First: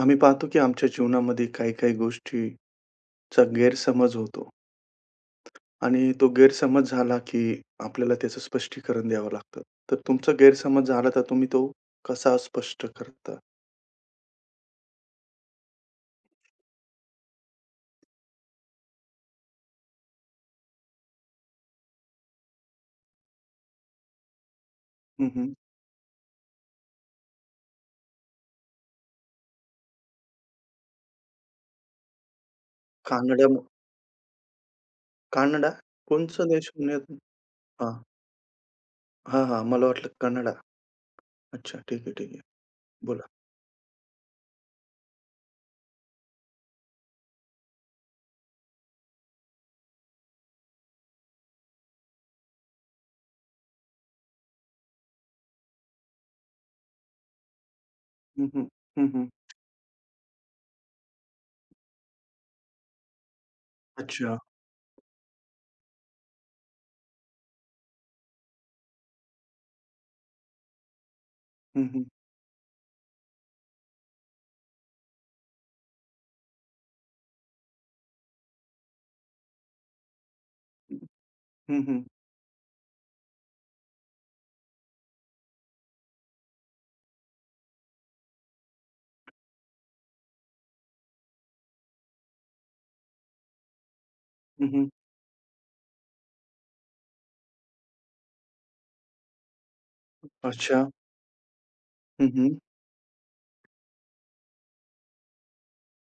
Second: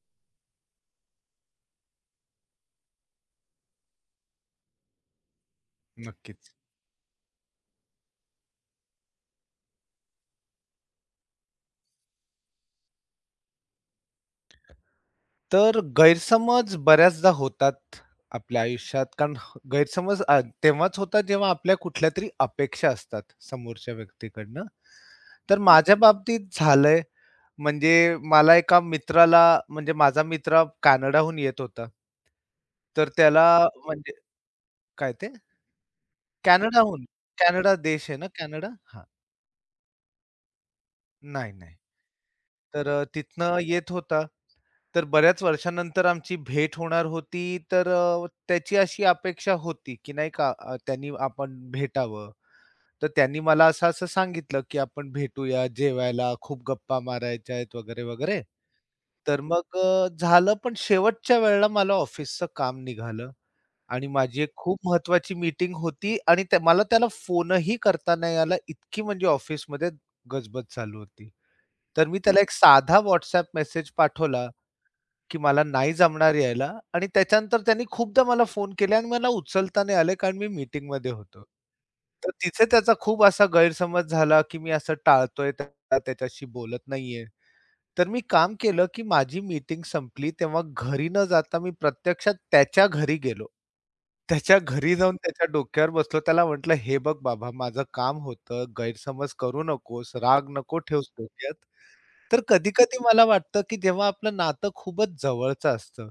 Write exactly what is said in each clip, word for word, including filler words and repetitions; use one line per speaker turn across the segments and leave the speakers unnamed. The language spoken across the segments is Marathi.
आम्ही पाहतो की आमच्या जीवनामध्ये काही-काही गोष्टीचा गैरसमज होतो आणि तो
नक्कीच.
गैरसमज झाला की आपल्याला त्याचं स्पष्टीकरण द्यावं लागतं. तर तुमचा गैरसमज झाला तर तुम्ही तो कसा स्पष्ट करता?
तर गैरसमज बऱ्याचदा होतात आपल्या आयुष्यात. कारण ह- गैरसमज अ, तेव्हाच होतात जेव्हा आपल्या कुठल्यातरी अपेक्षा असतात समोरच्या व्यक्तीकडनं.
हं, हं.
तर माझ्या बाबतीत झालंय. म्हणजे मला एका मित्राला म्हणजे माझा मित्र कॅनडाहून येत होता. तर त्याला
कानडा
म्हणजे काय ते?
कानडा? कोणचा देश
कॅनडाहून.
म्हणजे?
कॅनडा
हां.
देश आहे ना कॅनडा? हां.
हां, हां. मला वाटलं कन्नडा.
नाही, नाही.
अच्छा. ठीक आहे, ठीक आहे.
तर अ,
बोला.
तिथनं येत होता. तर बऱ्याच वर्षानंतर आमची भेट होणार होती, तर अ, त्याची अशी अपेक्षा होती, की नाही का अ, त्यांनी आपण भेटावं. तर त्यांनी मला असं-असं सांगितलं, की "आपण भेटूया जेवायला, खूप गप्पा मारायच्या आहेत" वगैरे, वगैरे.
हं, हं. हं, हं.
तर मग अ, झालं पण शेवटच्या वेळेला मला ऑफिसचं काम निघालं आणि
अच्छा.
माझी एक खूप महत्त्वाची मीटिंग होती आणि त्या मला त्याला फोनही करता नाही आला, इतकी म्हणजे ऑफिसमध्ये गजबज चालू होती.
हं, हं.
तर मी त्याला एक साधा WhatsApp मेसेज पाठवला की मला नाही जमणार यायला आणि त्याच्यानंतर त्यांनी खूपदा मला फोन केले आणि मला उचलता नाही आले कारण मी मीटिंगमध्ये होतो.
हं, हं.
तर तिथे त्याचा खूप असा गैरसमज झाला, की मी असं टाळतोय त्याला, त्याच्याशी बोलत नाहीये. तर मी काम केलं, की माझी मीटिंग संपली तेव्हा घरी न जाता मी प्रत्यक्षात त्याच्या घरी गेलो. त्याच्या
हं, हं.
घरी जाऊन त्याच्या डोक्यावर बसलो. त्याला म्हटलं, "हे बघ बाबा, माझं काम होतं. गैरसमज करू नकोस. राग नको
अच्छा.
ठेवूस डोक्यात."
हं,
तर
हं.
कधी-कधी मला वाटतं, की जेव्हा आपलं नातं खूपच जवळचं असतं,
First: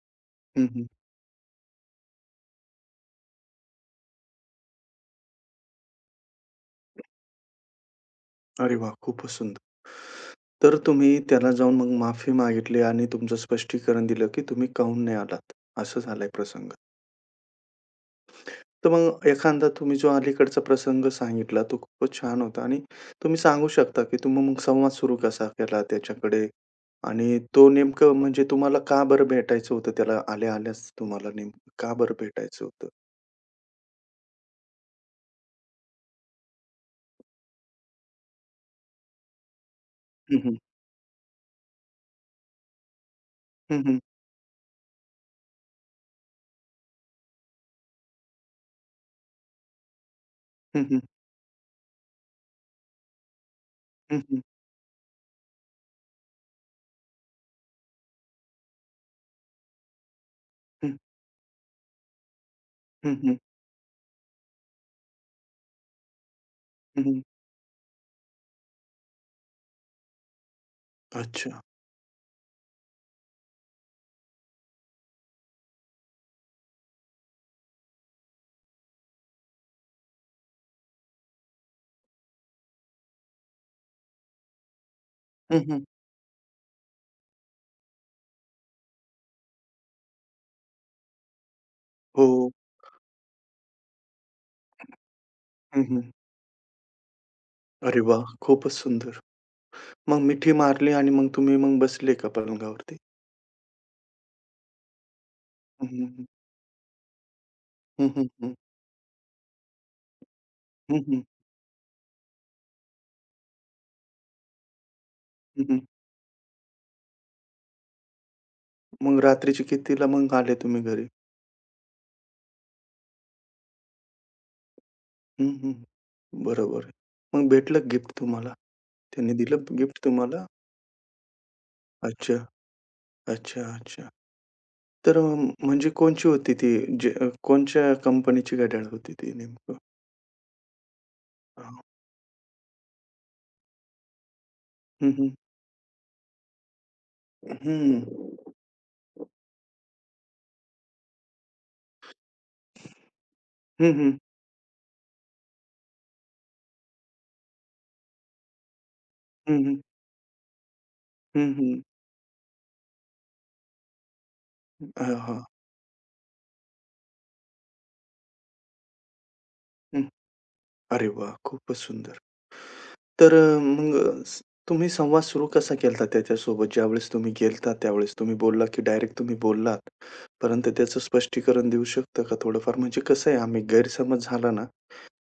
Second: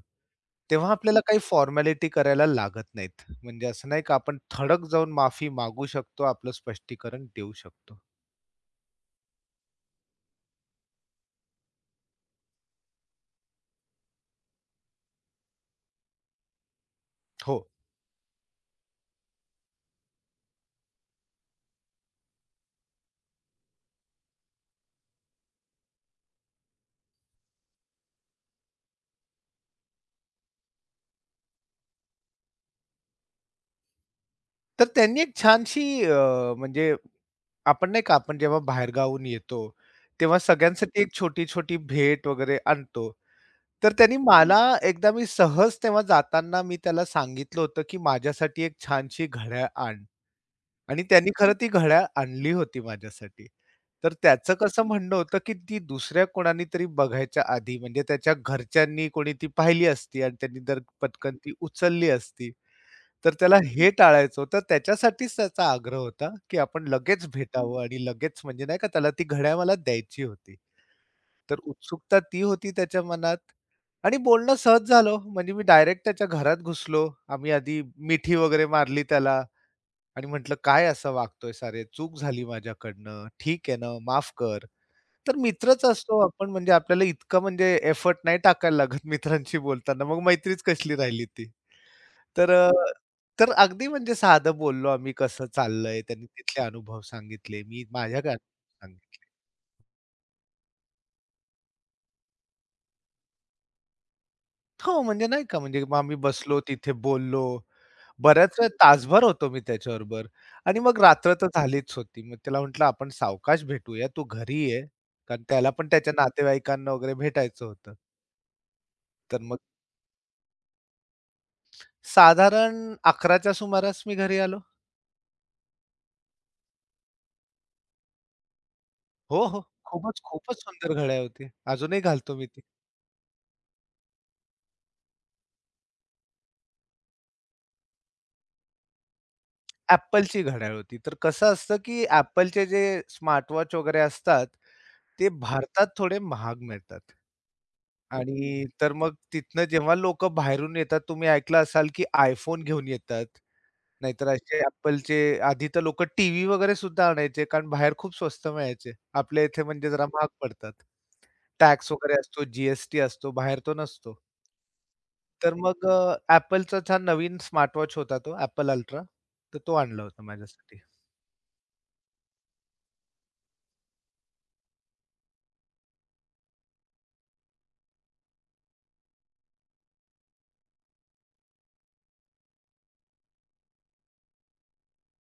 हं, हं.
तेव्हा आपल्याला काही फॉर्मॅलिटी करायला लागत नाहीत. म्हणजे असं नाही का आपण ठळक जाऊन माफी मागू शकतो, आपलं स्पष्टीकरण देऊ शकतो.
अरे वाह! खूपच सुंदर. तर तुम्ही त्याला जाऊन मग माफी मागितली आणि तुमचं स्पष्टीकरण दिलं, की तुम्ही काहून नाही आलात, असं झालाय प्रसंग.
हो.
तर मग एखादा तुम्ही जो अलीकडचा प्रसंग सांगितला, तो खूपच छान होता आणि तुम्ही सांगू शकता, की तुम्ही मग संवाद सुरू कसा केला त्याच्याकडे आणि तो नेमकं म्हणजे तुम्हाला का बरं भेटायचं होतं त्याला? आल्या-आल्याच तुम्हाला नेमकं का बरं भेटायचं होतं?
तर त्यांनी एक छानशी अ, म्हणजे आपण नाही का आपण जेव्हा बाहेरगावाहून येतो,
हं,
तेव्हा
हं.
सगळ्यांसाठी एक छोटी-छोटी भेट वगैरे आणतो.
हं,
तर
हं.
त्यांनी मला एकदा मी सहज तेव्हा जाताना मी त्याला सांगितलं होतं, की माझ्यासाठी एक छानशी घड्याळ आण
हं, हं.
आणि त्यांनी खरं ती घड्याळ आणली होती माझ्यासाठी. तर
हं, हं.
त्याचं कसं म्हणणं होतं, की ती दुसऱ्या कोणानी तरी बघायच्या आधी म्हणजे त्याच्या घरच्यांनी कोणी ती पाहिली असती आणि त्यांनी जर पटकन ती उचलली असती. तर
हं,
त्याला हे टाळायचं होतं. त्याच्यासाठीच त्याचा आग्रह होता, की आपण लगेच भेटावं आणि लगेच म्हणजे नाही का त्याला ती घड्याळ मला द्यायची होती. तर
अच्छा.
उत्सुकता ती होती त्याच्या मनात आणि बोलणं सहज झालं. म्हणजे मी डायरेक्ट त्याच्या घरात घुसलो. आम्ही आधी मिठी वगैरे मारली त्याला आणि म्हटलं, "काय असं वागतोय सारे? चूक झाली माझ्याकडनं. ठीक आहे ना, माफ कर." तर
हं, हं.
मित्रच असतो आपण म्हणजे आपल्याला इतकं म्हणजे एफर्ट नाही टाकायला लागत मित्रांशी बोलताना. मग मैत्रीच कसली राहिली ती.
हो.
तर अ, तर अगदी म्हणजे साधं बोललो आम्ही, कसं
हं, हं.
चाललंय. त्यांनी तिथले अनुभव सांगितले. मी
अरे
माझ्या
वाह!
काय
खूपच सुंदर. मग मिठी मारली आणि मग तुम्ही मग बसले का पलंगावरती?
हो, म्हणजे नाही का म्हणजे
हं,
मग
हं,
आम्ही
हं.
बसलो तिथे बोललो.
हं, हं, हं.
बऱ्याच वेळ तासभर होतो मी त्याच्याबरोबर आणि
हं,
मग
हं.
रात्र तर झालीच होती. मग त्याला म्हटलं, "आपण सावकाश भेटूया, तू घरी ये." कारण
हं,
त्याला
हं.
पण त्याच्या नातेवाईकांना वगैरे भेटायचं होतं.
मग
तर मग
रात्रीचे कितीला मग आले तुम्ही घरी?
साधारण अकरा सुमारास मी घरी आलो.
हं, हं. बरोबर आहे. मग भेटलं गिफ्ट तुम्हाला? त्यांनी
हो, हो.
दिलं गिफ्ट
खूपच,
तुम्हाला?
खूपच सुंदर घड्याळ होती. अजूनही
अच्छा,
घालतो मी ती.
अच्छा, अच्छा. तर अ, म्हणजे कोणची होती ती जे अ, कोणच्या कंपनीची घड्याळ होती ती नेमकं?
Appleची घड्याळ होती. तर कसं असतं,
हां.
की Appleचे जे स्मार्टवॉच वगैरे असतात
हं,
ते
हं.
भारतात थोडे महाग मिळतात.
हं.
आणि तर मग तिथनं जेव्हा लोकं बाहेरून येतात, तुम्ही ऐकलं असाल की iPhone घेऊन येतात.
हं, हं.
नाहीतर असे Appleचे आधी तर लोकं टीव्ही वगैरे सुद्धा आणायचे, कारण बाहेर खूप स्वस्त मिळायचे. आपल्या इथे
हं, हं.
म्हणजे जरा महाग पडतात.
हं, हं.
टॅक्स वगैरे असतो, जी असतो, बाहेर तो नसतो.
हां, हां.
तर मग अ, Appleचाच हा नवीन स्मार्टवॉच होता तो Apple Ultra. तर तो
हं.
आणला होता माझ्यासाठी.
अरे वाह! खूपच सुंदर. तर अ, मग स तुम्ही संवाद सुरू कसा केला त्याच्यासोबत? ज्यावेळेस तुम्ही गेला त्यावेळेस तुम्ही बोलला, की डायरेक्ट तुम्ही बोललात, परंतु त्याचं स्पष्टीकरण देऊ शकता का थोडंफार? म्हणजे कसं आहे आम्ही गैरसमज झाला ना,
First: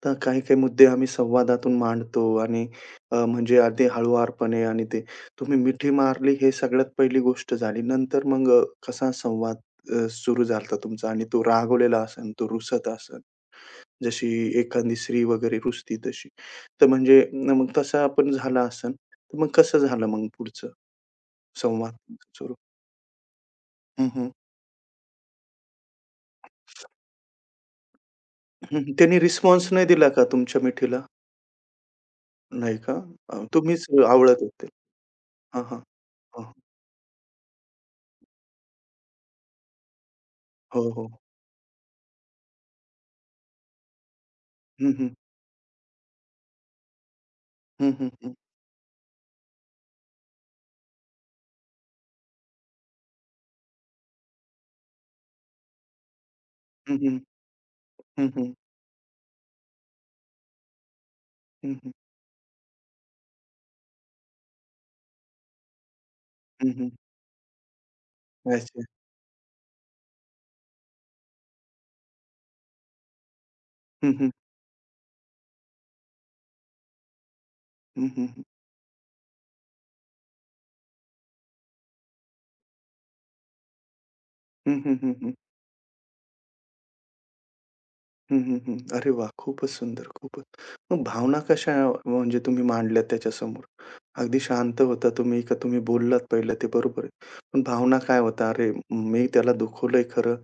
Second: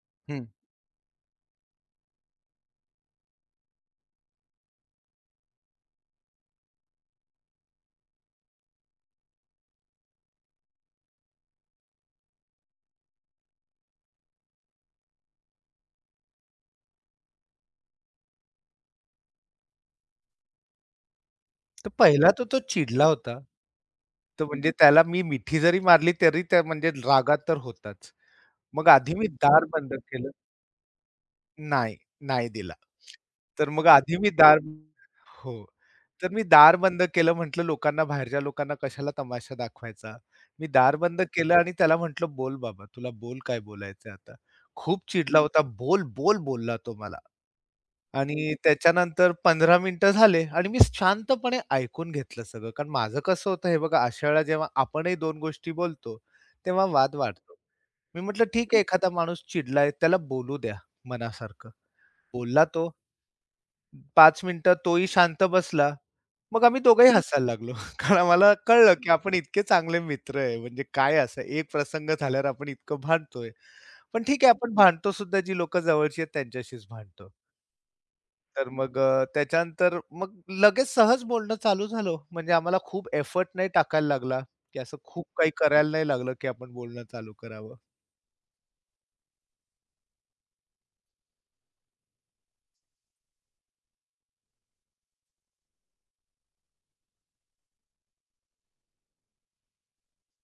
तर
हं.
काही-काही मुद्दे आम्ही संवादातून मांडतो आणि अ, म्हणजे अगदी हळुवारपणे आणि ते तुम्ही मिठी मारली हे सगळ्यात पहिली गोष्ट झाली. नंतर मग अ, कसा संवाद अ, सुरू झाला तुमचा आणि तो रागवलेला असेल, तो रुसत असेल? जशी एखादी स्त्री वगैरे रुजती तशी. तर म्हणजे न मग तसा आपण झाला असेल, तर मग कसं झालं मग पुढचं
तर
संवाद
पहिला तर
सुरू?
तो चिडला होता.
हं.
तर म्हणजे त्याला मी मिठी जरी मारली तरी त्या म्हणजे रागात तर होताच.
हं,
मग
हं.
आधी
त्यांनी
मी दार
रिस्पॉन्स नाही
बंद
दिला का
केलं
तुमच्या मिठीला?
नाही, नाही दिला.
नाही का? अ,
तर
तुम्हीच
मग अरे आधी मी बापरे!
आवळत
दार
होते.
हो.
हां, हां.
तर मी
हां.
दार बंद केलं म्हटलं लोकांना बाहेरच्या लोकांना कशाला तमाशा दाखवायचा. मी
हो,
दार
हो.
बंद केलं आणि त्याला म्हटलं, "बोल बाबा, तुला बोल काय बोलायचंय आता."
हं,
खूप
हं.
चिडला होता. "बोल, बोल" बोलला तो मला.
हं, हं, हं.
आणि त्याच्यानंतर पंधरा मिनिटं झाले आणि मी शांतपणे ऐकून घेतलं सगळं. कारण माझं कसं होतं हे बघा अशा वेळेला जेव्हा आपणही दोन गोष्टी बोलतो, तेव्हा
हं,
वाद
हं.
वाढतो. मी
हं,
म्हटलं,
हं.
"ठीक आहे, एखादा माणूस चिडलाय त्याला बोलू द्या मनासारखं."
हं, हं.
बोलला तो. पाच मिनिटं तोही शांत बसला. मग
हं,
आम्ही
हं.
दोघंही हसायला लागलो. कारण आम्हाला
अच्छा.
कळलं, की आपण इतके चांगले मित्र आहे. म्हणजे काय असं एक प्रसंग झाल्यावर आपण इतकं भांडतोय.
हं,
पण
हं.
ठीक आहे आपण भांडतो सुद्धा जी लोकं जवळची आहेत त्यांच्याशीच भांडतो.
हं, हं.
तर मग अ, त्याच्यानंतर मग लगेच सहज बोलणं चालू झालं हो. म्हणजे आम्हाला खूप एफर्ट नाही टाकायला लागला, की
हं, हं,
असं
हं,
खूप
हं.
काही करायला नाही लागलं, की आपण बोलणं चालू करावं.
हं, हं, हं. अरे वाह! खूपच सुंदर, खूपच. मग भावना कशा म्हणजे तुम्ही मांडल्यात त्याच्यासमोर? अगदी शांत होता तुम्ही का तुम्ही बोललात पहिलं ते बरोबर आहे. पण भावना काय होता, "अरे, मी त्याला दुखवलंय खरं.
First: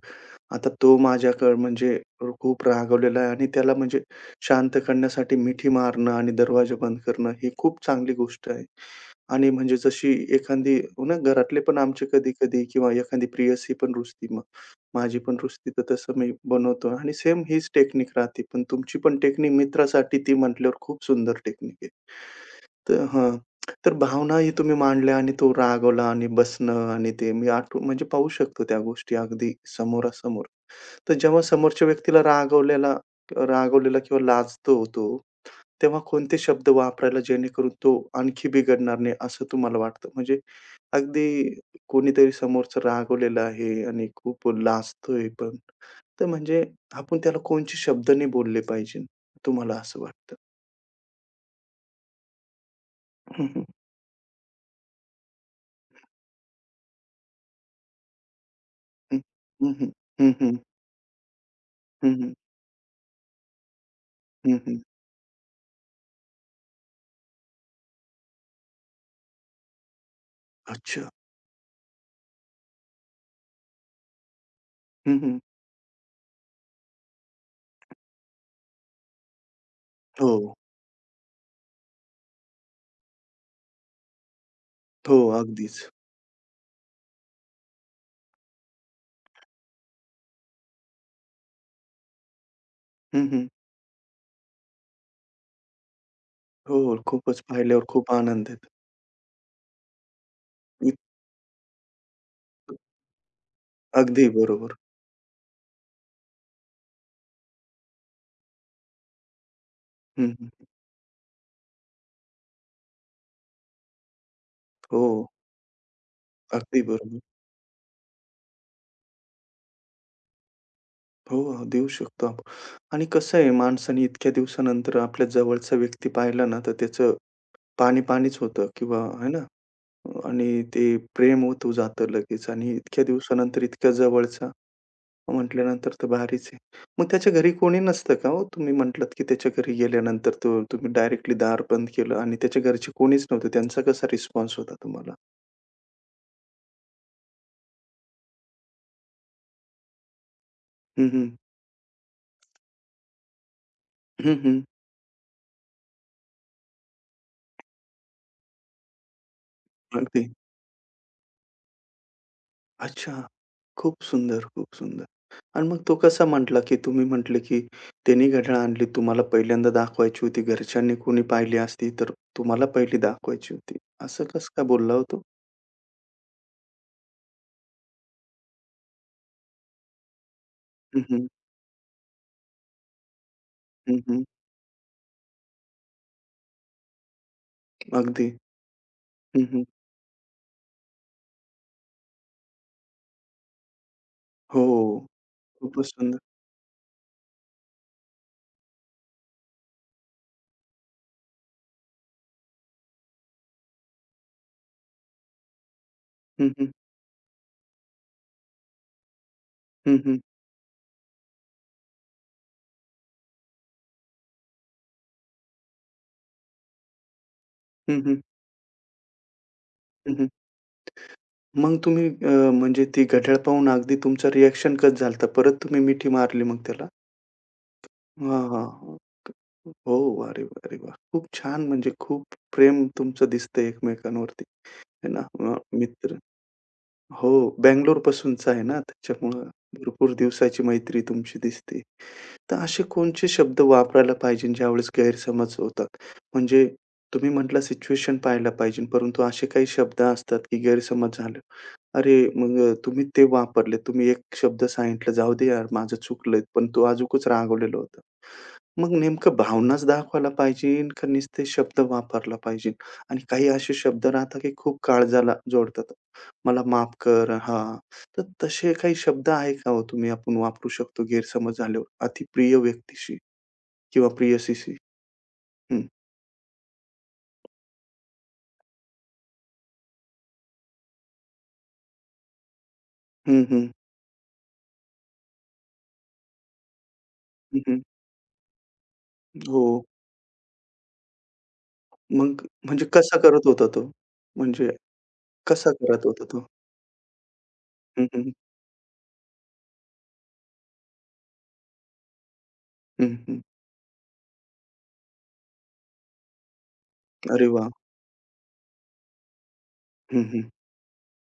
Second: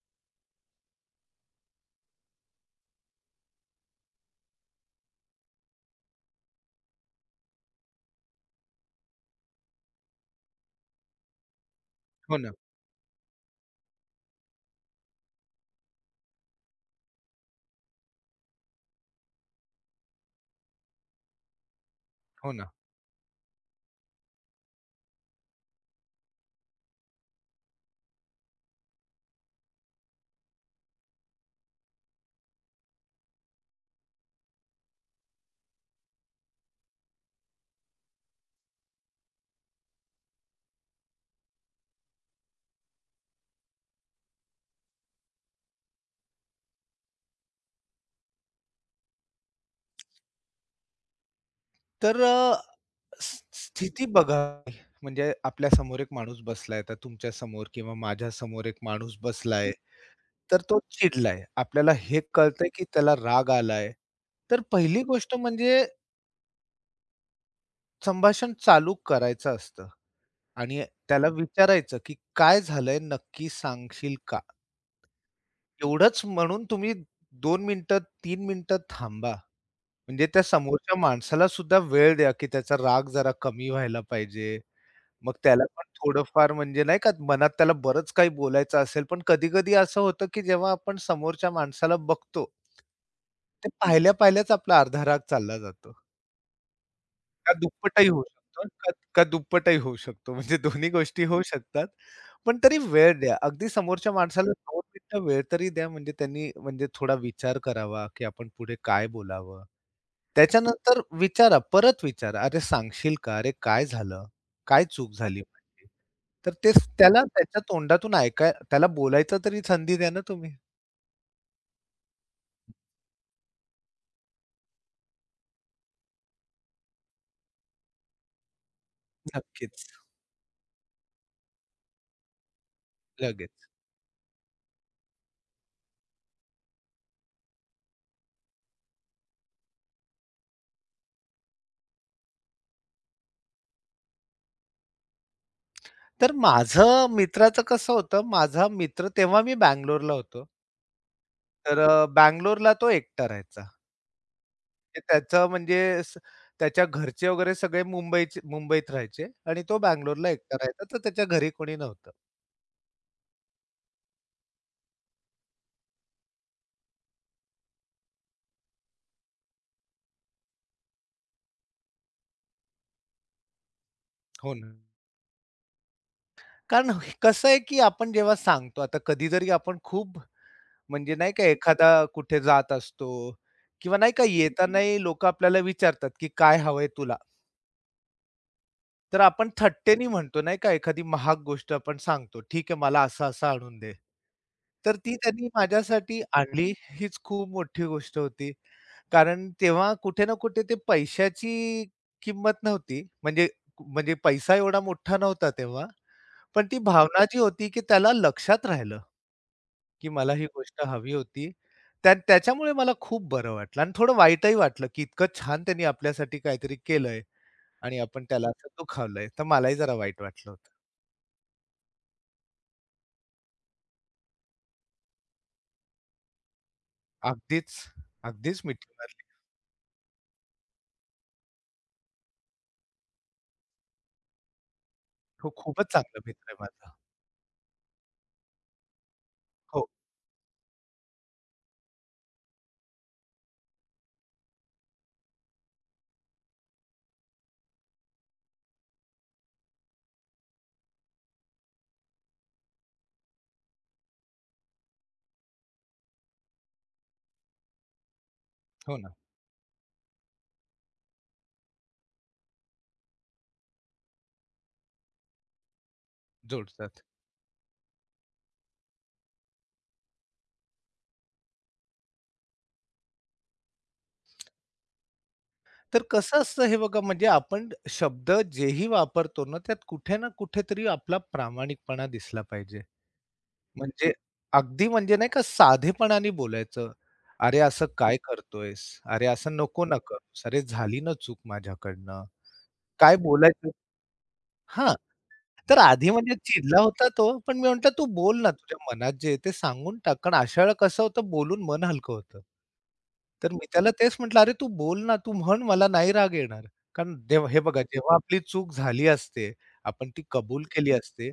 आता तो माझ्याकडं म्हणजे खूप रागावलेला आहे आणि त्याला म्हणजे शांत करण्यासाठी मिठी मारणं आणि दरवाजा बंद करणं ही खूप चांगली गोष्ट आहे." आणि म्हणजे जशी एखादी हो ना घरातले पण आमचे
हो ना,
कधी-कधी किंवा एखादी प्रेयसी पण रुसती मग. माझी पण रुसती तर तसं मी बनवतो आणि सेम हीच टेक्निक राहते. पण तुमची पण टेक्निक मित्रासाठी ती म्हटल्यावर खूप सुंदर टेक्निक आहे.
हो ना.
तर हां. तर भावनाही तुम्ही मांडल्या आणि तो रागवला आणि बसणं आणि ते मी आठवून म्हणजे पाहू शकतो त्या गोष्टी अगदी समोरासमोर. तर जेव्हा समोरच्या व्यक्तीला रागवलेला रागवलेला किंवा लाजतो तो, तेव्हा कोणते शब्द वापरायला जेणेकरून तो आणखी बिघडणार नाही असं तुम्हाला वाटतं? म्हणजे अगदी कोणीतरी समोरचं रागवलेलं आहे आणि खूप लाजतोय पण, तर म्हणजे आपण त्याला कोणचे शब्द नाही बोलले पाहिजे, तुम्हाला असं वाटतं?
तर अ, स
हं, हं.
स्थिती बघा म्हणजे आपल्या समोर एक माणूस बसलाय, तर तुमच्या समोर किंवा माझ्या समोर एक माणूस
हं.
बसलाय, हं.
हं, हं. हं, हं.
तर तो चिडलाय. आपल्याला हे
हं,
कळतंय की त्याला राग आलाय. तर पहिली गोष्ट म्हणजे संभाषण चालू करायचं असतं आणि
अच्छा.
त्याला विचारायचं की "काय झालंय नक्की सांगशील का?"
हं, हं.
एवढंच म्हणून तुम्ही दोन मिनिटं, तीन मिनिटं थांबा. म्हणजे त्या
हो,
समोरच्या माणसाला सुद्धा वेळ द्या की त्याचा राग जरा कमी व्हायला पाहिजे.
हो.
मग त्याला पण
अगदीच.
थोडंफार म्हणजे नाही का मनात त्याला बरंच काही बोलायचं असेल, पण कधी-कधी असं होतं, की जेव्हा आपण समोरच्या माणसाला बघतो,
हं, हं.
ते पाहिल्या पाहिल्याच आपला अर्धा राग चालला जातो.
हो, हो. खूपच
का
पाहिल्यावर
दुप्पटही
खूप
होऊ
आनंद येतो.
शकतो, का का दुप्पटही होऊ शकतो. म्हणजे दोन्ही
इत
गोष्टी होऊ शकतात. पण तरी वेळ द्या. अगदी समोरच्या
अगदी
माणसाला
बरोबर.
दोन मिनिटं वेळ तरी द्या. म्हणजे त्यांनी म्हणजे थोडा विचार करावा, की आपण पुढे काय बोलावं?
हं, हं.
त्याच्यानंतर विचारा, परत विचारा, "अरे सांगशील का? अरे काय झालं? काय
हो,
चूक झाली माझी?" तर तेच
अगदी बरोबर.
त्याला त्याच्या तोंडातून ऐकाय त्याला बोलायचं तरी संधी द्या ना तुम्ही.
हो, हो. देऊ शकतो आपण. आणि कसं आहे माणसाने इतक्या दिवसानंतर आपल्या जवळचा व्यक्ती पाहिला ना, तर त्याचं पाणी-पाणीच होतं किंवा आहे ना?
नक्कीच.
आणि ते प्रेम ओतू जातं लगेच आणि इतक्या दिवसानंतर
लगेच.
इतक्या जवळचा म्हटल्यानंतर तर भारीच आहे. मग त्याच्या घरी कोणी नसतं का हो? तुम्ही म्हटलात, की त्याच्या घरी गेल्यानंतर तो तुम्ही डायरेक्टली दार बंद केलं आणि त्याच्या घरचे कोणीच नव्हते. त्यांचा कसा रिस्पॉन्स होता तुम्हाला?
तर माझं मित्राचं कसं होतं, माझा मित्र तेव्हा मी बंगलोरला होतो.
हं, हं.
तर अ, बंगलोरला तो एकटा राहायचा.
हं, हं.
ते त्याचं म्हणजे स त्याच्या घरचे वगैरे सगळे मुंबईचे मुंबईत राहायचे आणि तो
अगदी.
बंगलोरला एकटा राहायचा, तर त्याच्या घरी कोणी नव्हतं.
अच्छा. खूप सुंदर, खूप सुंदर. आणि मग तो कसा म्हटला, की तुम्ही म्हटले, की "त्यांनी घड्याळ आणली तुम्हाला पहिल्यांदा दाखवायची होती. घरच्यांनी कोणी पाहिली असती तर तुम्हाला पहिली दाखवायची होती." असं कसं
हो
काय
ना.
बोलला हो तो?
कारण कसं आहे, की आपण जेव्हा सांगतो आता कधी जरी आपण खूप
हं,
म्हणजे
हं.
नाही का एखादा कुठे जात असतो
हं,
किंवा नाही
हं.
का हं, हं. येतानाही लोकं आपल्याला विचारतात, की "काय हवंय तुला?"
अगदी.
तर
हं,
आपण
हं.
थट्टेनी म्हणतो नाही का, एखादी महाग गोष्ट आपण सांगतो, "ठीक आहे, मला असं-असं आणून दे."
हो.
तर
हो.
ती त्यांनी
खूपच सुंदर.
माझ्यासाठी आणली, हीच खूप मोठी गोष्ट होती. कारण तेव्हा कुठे ना कुठे ते पैशाची किंमत नव्हती. म्हणजे म्हणजे पैसा एवढा मोठा नव्हता तेव्हा.
हं,
पण
हं.
ती भावना जी होती, की त्याला लक्षात राहिलं,
हं,
की
हं.
मला ही गोष्ट हवी होती. त्या त्याच्यामुळे मला खूप बरं वाटलं आणि थोडं वाईटही वाटलं, की इतकं छान त्यांनी आपल्यासाठी काहीतरी केलंय आणि
हं, हं.
आपण त्याला असं दुखावलंय. तर मलाही जरा
हं,
वाईट
हं.
वाटलं होतं.
मग तुम्ही अ, म्हणजे ती घड्याळ पाहून अगदी तुमचं रिएक्शन कसं झालं परत तुम्ही मिठी मारली मग त्याला?
अगदीच,
हां,
अगदीच
हां,
मिठी
हां.
मारली.
हो, अरे वाह! अरे वाह! खूप छान म्हणजे खूप प्रेम तुमचं दिसतंय एकमेकांवरती, आहे ना?
तो
अ,
खूपच
मित्र
चांगला मित्र आहे माझा.
हो, बंगलोरपासूनचा आहे ना, त्याच्यामुळं
हो,
भरपूर दिवसाची मैत्री तुमची दिसते. तर असे कोणते शब्द वापरायला पाहिजे ज्यावेळेस गैरसमज होतात? म्हणजे तुम्ही म्हटला सिच्युएशन पाहायला पाहिजे, परंतु असे काही शब्द असतात की गैरसमज झाले. अरे, मग तुम्ही ते वापरले. तुम्ही एक शब्द सांगितला, "जाऊ दे यार, माझं चुकलंय." पण तो अजूकच रागवलेला होता. मग
हो ना,
नेमकं भावनाच दाखवायला पाहिजे का नुसते शब्द वापरला पाहिजे? आणि काही असे शब्द राहतात, की खूप काळजाला जोडतात. "मला माफ
जोडतात.
कर." हां, तर तसे काही शब्द आहे का हो तुम्ही आपण वापरू शकतो गैरसमज झाल्यावर अतिप्रिय व्यक्तीशी किंवा प्रेयसीशी? हं,
तर कसं असतं हे बघा म्हणजे आपण शब्द जेही वापरतो ना, त्यात कुठे ना कुठेतरी आपला प्रामाणिकपणा दिसला पाहिजे.
हं, हं,
म्हणजे अगदी म्हणजे नाही का साधेपणाने बोलायचं. "अरे
हं, हं.
असं काय करतोयस? अरे असं
हो,
नको ना करूस. अरे झाली ना चूक माझ्याकडनं."
मग म्हणजे
काय
कसा करत होता
बोलायचं
तो? म्हणजे
हां.
कसा
तर
करत
आधी
होता
म्हणजे
तो?
चिडला होता तो, पण मी म्हटलं, "तू
हं, हं.
बोल ना, तुझ्या मनात जे आहे ते सांगून टाक." कारण अशा वेळेला कसं होतं, बोलून मन हलकं होतं.
हं, हं.
तर मी त्याला तेच म्हटलं, "अरे, तू बोल ना, तू म्हण, मला नाही राग येणार." कारण देव
अरे
हे
वाह!
बघा, जेव्हा आपली चूक झाली असते, आपण
हं,
ती
हं.
कबूल केली असते,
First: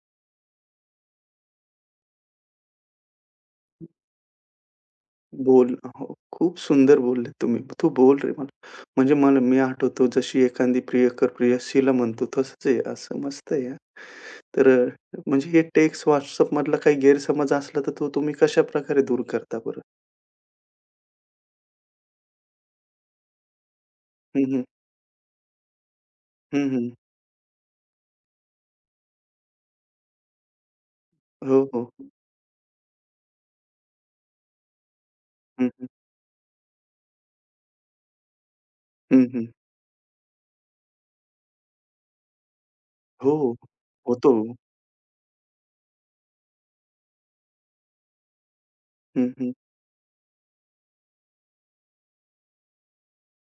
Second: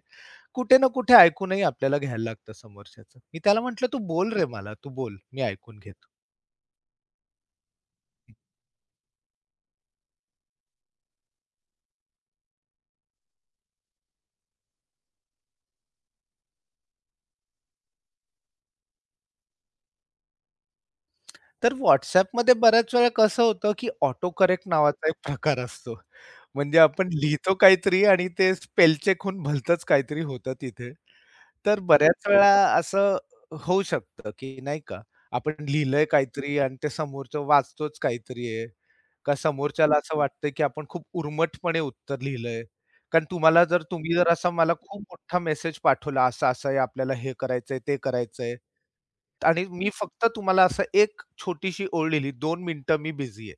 कुठे ना कुठे ऐकूनही आपल्याला घ्यायला लागतं समोरच्याचं. मी त्याला म्हटलं, "तू बोल रे मला, तू बोल, मी
बोल
ऐकून घेतो."
हो, खूप सुंदर बोलले तुम्ही. तू बोल रे मला. म्हणजे मला मी आठवतो जशी एखादी प्रियकर प्रेयसीला म्हणतो तसंच आहे. असं मस्त आहे हां. तर अ, म्हणजे हे टेक्स्ट WhatsAppमधला काही गैरसमज असला तर तो तुम्ही कशाप्रकारे दूर करता बरं?
तर WhatsAppमध्ये बऱ्याच वेळा कसं होतं, की ऑटो
हं, हं.
करेक्ट नावाचा एक प्रकार असतो.
हं,
म्हणजे
हं.
आपण लिहितो काहीतरी आणि ते स्पेल चेक होऊन भलतंच काहीतरी होतं तिथे.
हो,
तर
हो.
बऱ्याच वेळा असं होऊ शकतं, की नाही का, आपण
हं, हं.
लिहिलंय काहीतरी आणि ते समोरचं वाचतोच काहीतरी आहे.
हं,
का
हं.
समोरच्याला असं वाटतं, की आपण खूप उर्मटपणे उत्तर लिहिलंय. कारण
हो.
तुम्हाला जर तुम्ही जर
होतो.
असा मला खूप मोठा मेसेज पाठवला, असा-असा आहे, आपल्याला हे करायचंय, ते करायचंय.
हं, हं.
आणि मी फक्त तुम्हाला असं एक छोटीशी ओळ लिहिली, दोन मिनिटं मी बिझी आहे.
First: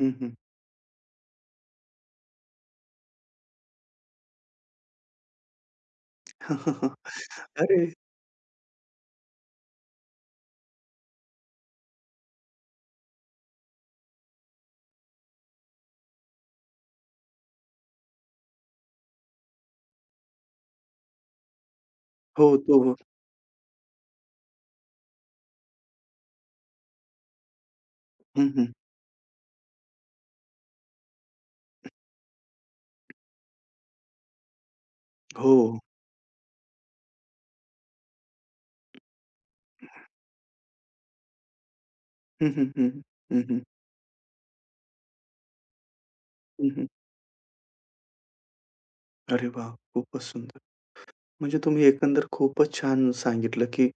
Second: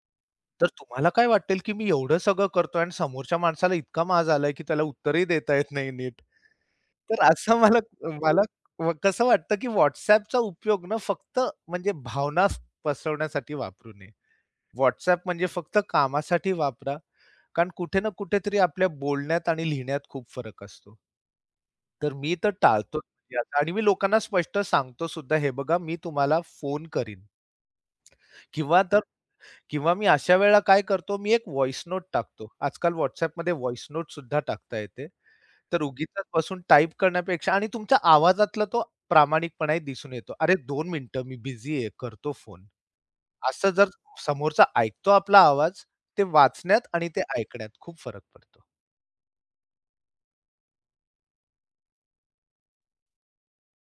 हं, हं.
तर तुम्हाला काय वाटेल, की मी एवढं सगळं करतोय आणि समोरच्या माणसाला इतका माज आलाय, की त्याला उत्तरही देता येत नाही नीट. तर असं मला
अरे!
मला व कसं वाटतं, की WhatsAppचा उपयोग ना फक्त म्हणजे भावना पसरवण्यासाठी वापरू नये. WhatsApp म्हणजे फक्त कामासाठी वापरा. कारण कुठे ना कुठेतरी आपल्या बोलण्यात आणि लिहिण्यात खूप फरक असतो. तर मी तर
हो, तो.
टाळतोच म्हणजे आता आणि मी लोकांना स्पष्ट सांगतो सुद्धा, "हे बघा मी तुम्हाला फोन करीन."
हं, हं.
किंवा तर किंवा मी अशा वेळेला काय करतो, मी एक व्हॉइस नोट टाकतो. आजकाल WhatsAppमध्ये व्हॉइस नोट सुद्धा टाकता येते.
हो.
तर उगीचच बसून टाइप करण्यापेक्षा आणि तुमच्या आवाजातला तो प्रामाणिकपणाही दिसून येतो. "अरे दोन मिनिटं मी बिझी आहे, करतो
हं,
फोन."
हं, हं. हं, हं.
असं जर समोरचा ऐकतो आपला आवाज, ते
हं, हं.
वाचण्यात आणि ते ऐकण्यात खूप फरक पडतो.
अरे वाह! खूपच सुंदर. म्हणजे तुम्ही एकंदर खूपच छान सांगितलं, की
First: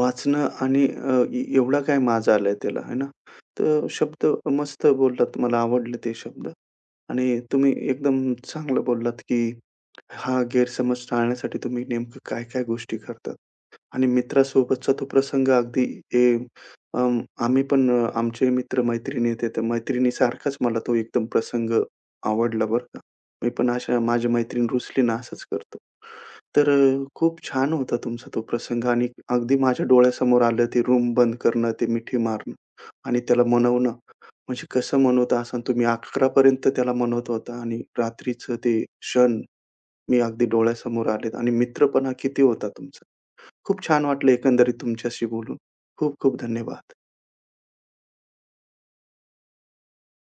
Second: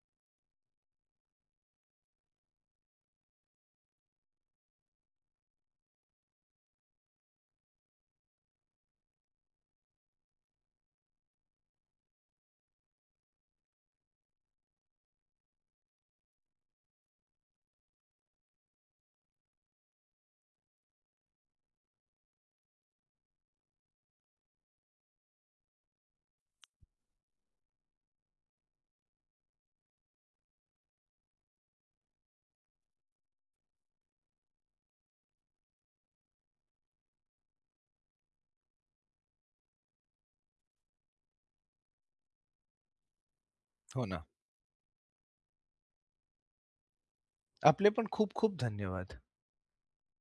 वाचणं आणि अ, ए एवढा काय माज आलाय त्याला, है ना? तर शब्द मस्त बोललात. मला आवडले ते शब्द आणि तुम्ही एकदम चांगलं बोललात, की हा गैरसमज टाळण्यासाठी तुम्ही नेमकं काय-काय गोष्टी करतात आणि मित्रासोबतचा तो प्रसंग अगदी ए अं, आम्ही पण अ, आमचे मित्र-मैत्रिणी येते, तर मैत्रिणीसारखाच मला तो एकदम प्रसंग आवडला बरं का. मी पण अशा माझी मैत्रीण रुसली ना असंच करतो. तर अ, खूप छान होता तुमचा तो प्रसंग आणि अगदी माझ्या डोळ्यासमोर आलं ते रूम बंद करणं, ते मिठी मारणं आणि त्याला मनवणं. म्हणजे कसं मनवत असाल तुम्ही अकरा पर्यंत त्याला मनवत होता आणि रात्रीचं ते क्षण मी अगदी डोळ्यासमोर आलेत आणि मित्रपणा किती होता तुमचा. खूप
हो
छान
ना.
वाटलं एकंदरीत तुमच्याशी बोलून. खूप खूप धन्यवाद.
आपले पण खूप खूप धन्यवाद.